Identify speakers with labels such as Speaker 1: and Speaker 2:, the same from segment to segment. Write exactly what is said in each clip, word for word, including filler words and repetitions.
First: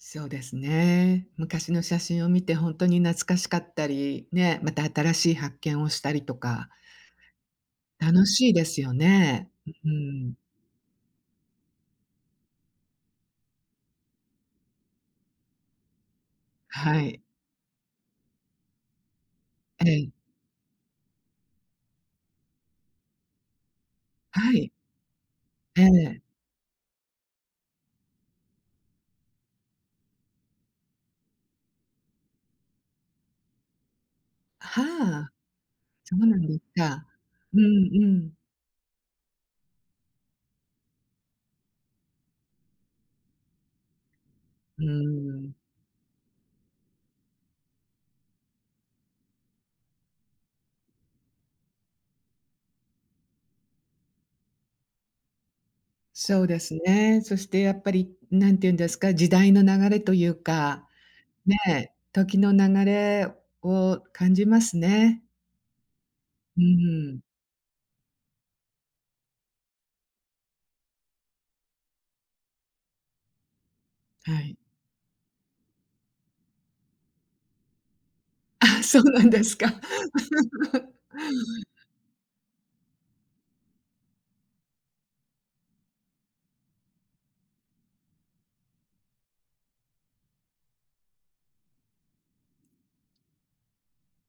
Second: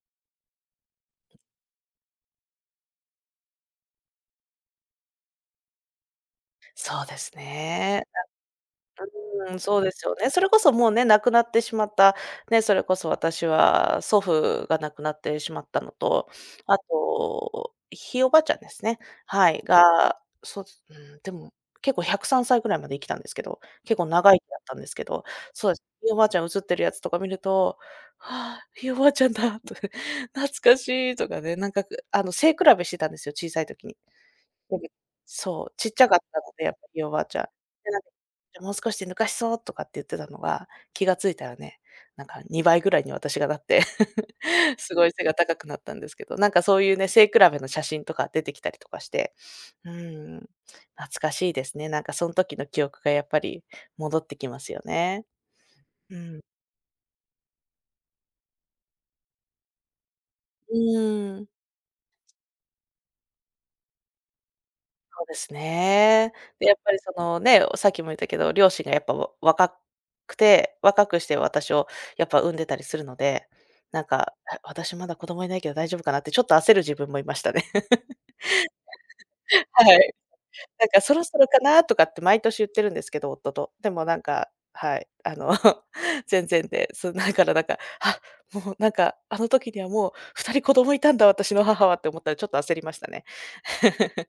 Speaker 1: そうですね。昔の写真を見てほんとに懐かしかったり、ね、また新しい発見をしたりとか。
Speaker 2: そうですね。
Speaker 1: 楽しいですよ
Speaker 2: な
Speaker 1: ね。
Speaker 2: んうん、
Speaker 1: う
Speaker 2: そう
Speaker 1: う
Speaker 2: ですよね。
Speaker 1: ん。
Speaker 2: それこそもうね、亡くなってしまった、ね、それこそ私は祖父が亡くなってしまったのと、あ
Speaker 1: はい。
Speaker 2: と、ひいおばあちゃんですね。はい。
Speaker 1: ええ。
Speaker 2: がそう、すうーんでも、結構ひゃくさんさいぐらいまで生きたんですけど、結構長生
Speaker 1: は
Speaker 2: だっ
Speaker 1: い。
Speaker 2: たんですけど。そえ
Speaker 1: え
Speaker 2: ひいお
Speaker 1: え。
Speaker 2: ばあちゃん写っているやつとか見ると、はあ、ひいおばあちゃんだと、懐かしいとかね、なんか、くあの、背比べしてたんですよ、小さい時に。ぽ
Speaker 1: は
Speaker 2: げ
Speaker 1: あ、
Speaker 2: そう、ちっちゃ
Speaker 1: そ
Speaker 2: かっ
Speaker 1: うな
Speaker 2: たの
Speaker 1: んで
Speaker 2: で、やっぱひい
Speaker 1: か。
Speaker 2: おばあちゃん。
Speaker 1: うん、
Speaker 2: てな
Speaker 1: う
Speaker 2: げ、
Speaker 1: ん。
Speaker 2: で、もう少しで抜かしそうとかって言ってたのが、気が付いたらね、なんかにばいぐらいに私がなって、
Speaker 1: うー
Speaker 2: すごい背が
Speaker 1: ん。
Speaker 2: 高くなったんですけど、なんかそういうね、背比べの写真とか出てきたりとかして。うん。懐かしいですね。なんかその時の記憶がやっぱり戻ってきますよね。うん。
Speaker 1: そうですね。そしてやっぱり、なんていうんですか、時代の流れという
Speaker 2: う
Speaker 1: か、
Speaker 2: ん。
Speaker 1: ね、時の流れを感じますね。
Speaker 2: そうですね。
Speaker 1: う
Speaker 2: で、やっぱり
Speaker 1: ー
Speaker 2: そ
Speaker 1: ん。
Speaker 2: のね、おさっきも言ったけど、両親がやっぱを若くて、若くして私をやっぱ産んでたりするので、なん
Speaker 1: は
Speaker 2: か、
Speaker 1: い。
Speaker 2: へ、私まだ子供いないけど大丈夫かなってちょっと焦る自分もいましたね。
Speaker 1: あ、そうなんですか。
Speaker 2: はい。なん かそろそろかなとかって毎年言ってるんですけど、夫と。でもなんか、はい。あの、全然で。そ、なからなんか、あ、もうなんか、あの時にはもうふたり子供いたんだ私の母はって思ったら、ちょっと焦りましたね。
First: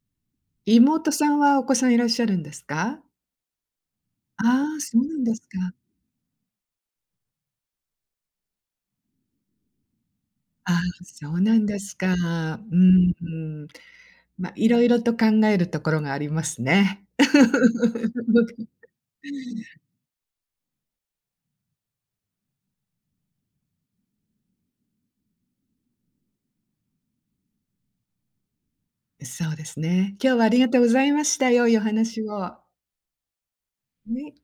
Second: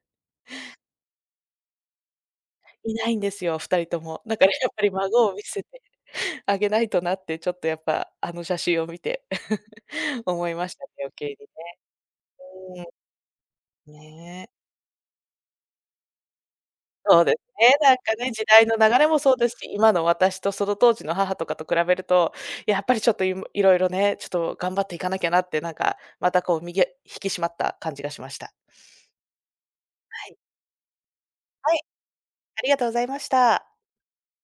Speaker 1: 妹さんはお子さんいらっしゃるんです
Speaker 2: い
Speaker 1: か？
Speaker 2: ないんですよ、二人とも。だからやっ
Speaker 1: ああ、
Speaker 2: ぱり
Speaker 1: そうなん
Speaker 2: 孫を
Speaker 1: です
Speaker 2: 見せ
Speaker 1: か。
Speaker 2: てあげないとなって、ちょっとやっぱ、あの写真を見て、思いま
Speaker 1: あ
Speaker 2: し
Speaker 1: あ、
Speaker 2: たね。余計
Speaker 1: そ
Speaker 2: に
Speaker 1: うなんですか。う
Speaker 2: ね。
Speaker 1: ーん。
Speaker 2: うん。ね。
Speaker 1: ま、いろいろと考えるところがありますね。
Speaker 2: そうですね、なんかね、時代の流 れもそうですし、今の私とその当時の母とかと比べると、やっぱりちょっといむいろいろね、ちょっと頑張っていかなきゃなって、なんかまたこう身げ引き締まった感じがしました。
Speaker 1: うそうですね。
Speaker 2: は
Speaker 1: 今
Speaker 2: い。
Speaker 1: 日はありがとうございました。良
Speaker 2: は
Speaker 1: いお
Speaker 2: い。
Speaker 1: 話を。
Speaker 2: ありがとうございました。
Speaker 1: ね。